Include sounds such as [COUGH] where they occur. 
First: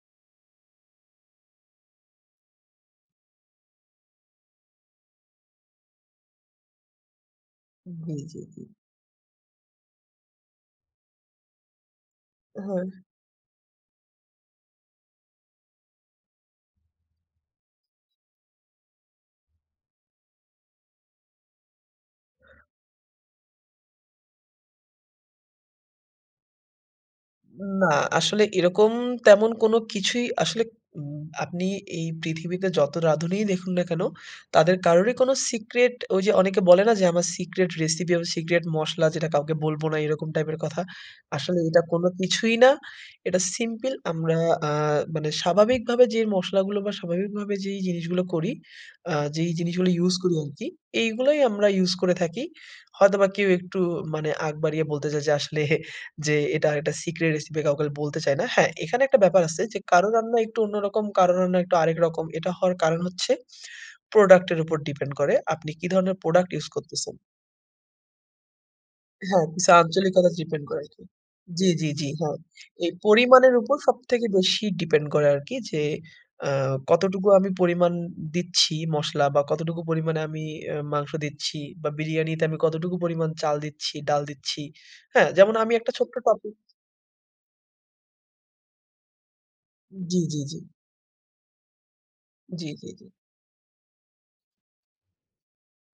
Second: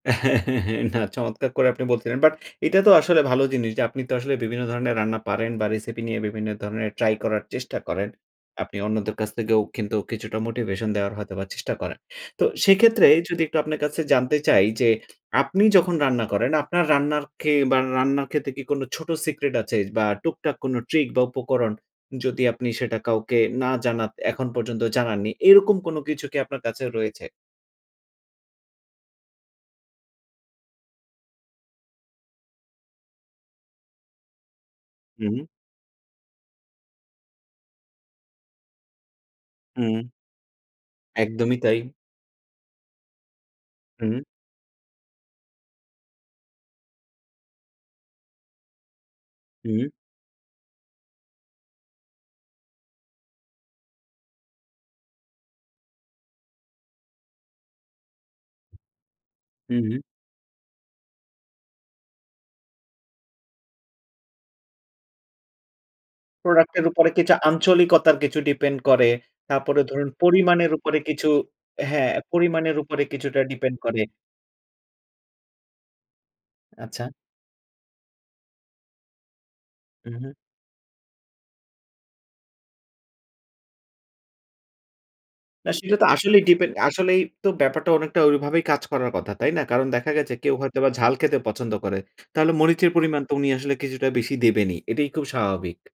[GIGGLES] না চমৎকার করে আপনি বলছিলেন। বাট এটা তো আসলে ভালো জিনিস যে, আপনি তো আসলে বিভিন্ন ধরনের রান্না পারেন বা রেসিপি নিয়ে বিভিন্ন ধরনের ট্রাই করার চেষ্টা করেন। জী, জী, জী। আপনি অন্যদের কাছ থেকেও কিন্তু, কিছুটা মোটিভেশন দেওয়ার হয়তো বা চেষ্টা করেন। তো হ্যাঁ। সেক্ষেত্রে যদি একটু আপনার কাছে জানতে চাই যে, আপনি যখন রান্না করেন, আপনার রান্নার কে বা রান্না খেতে কি কোন ছোট সিক্রেট আছে বা টুকটাক কোন ট্রিক বা উপকরণ? যদি আপনি সেটা কাউকে না জানান এখন পর্যন্ত জানান নি। এরকম কোন কিছু কি আপনার কাছে রয়েছে? না, আসলে এরকম তেমন কোন কিছুই আসলে উম আপনি এই পৃথিবীতে যত রাঁধুনিই দেখুন না কেন, তাদের কারোরই কোন হুম। সিক্রেট, ওই যে অনেকে বলে না? যে "আমার সিক্রেট রেসিপি, আমার সিক্রেট মসলা, যেটা কাউকে বলব না," হুম। এরকম টাইপের কথা। একদমই আসলে তাই। এটা কোন কিছুই না। এটা সিম্পল হুম। আমরা আ মানে স্বাভাবিকভাবে যে মসলাগুলো বা স্বাভাবিকভাবে যেই জিনিসগুলা করি, আ যেই হুম। জিনিসগুলা ইউজ করি আরকি। এগুলোই আমরা ইউজ করে থাকি। হয়তোবা কেউ একটু মানে আগ বাড়িয়ে বলতে যায় যে, আসলে যে এটা আর একটা সিক্রেট রেসিপি, কাউকে বলতে চাই না। হ্যাঁ, এখানে একটা ব্যাপার আছে যে, হু। কারো রান্না একটু অন্যরকম, কারো রান্না একটু আরেক রকম। এটা হওয়ার কারণ হচ্ছে, প্রোডাক্ট এর উপর ডিপেন্ড করে। আপনি কি ধরনের প্রোডাক্ট ইউজ প্রোডাক্ট এর উপরে করতেছেন? কিছু আঞ্চলিকতার কিছু ডিপেন্ড করে। হ্যাঁ, কিছু তারপরে ধরুন, আঞ্চলিকতা ডিপেন্ড পরিমাণের করে আর উপরে কি কিছু জি, জি, জি, হ্যাঁ, হ্যাঁ। পরিমাণের এই উপরে কিছুটা পরিমাণের উপর ডিপেন্ড করে। সবথেকে বেশি ডিপেন্ড করে আরকি যে, আ আচ্ছা। কতটুকু আমি পরিমাণ দিচ্ছি মসলা বা কতটুকু পরিমাণে উহু। আমি অ্যা মাংস দিচ্ছি বা বিরিয়ানিতে আমি কতটুকু পরিমাণ চাল দিচ্ছি, ডাল দিচ্ছি। হ্যাঁ? যেমন না আমি একটা সেটা তো ছোট্ট আসলেই টপিক ডিপেন্ড, আসলেই তো ব্যাপারটা অনেকটা ওইভাবেই কাজ করার কথা, তাই না? কারণ দেখা জি, গেছে, জি, কেউ জি। হয়তো ঝাল খেতে পছন্দ করে। তাহলে জি, জি, মরিচের জি। পরিমাণ তো উনি আসলে কিছুটা বেশি দেবেনই, এটাই খুব স্বাভাবিক।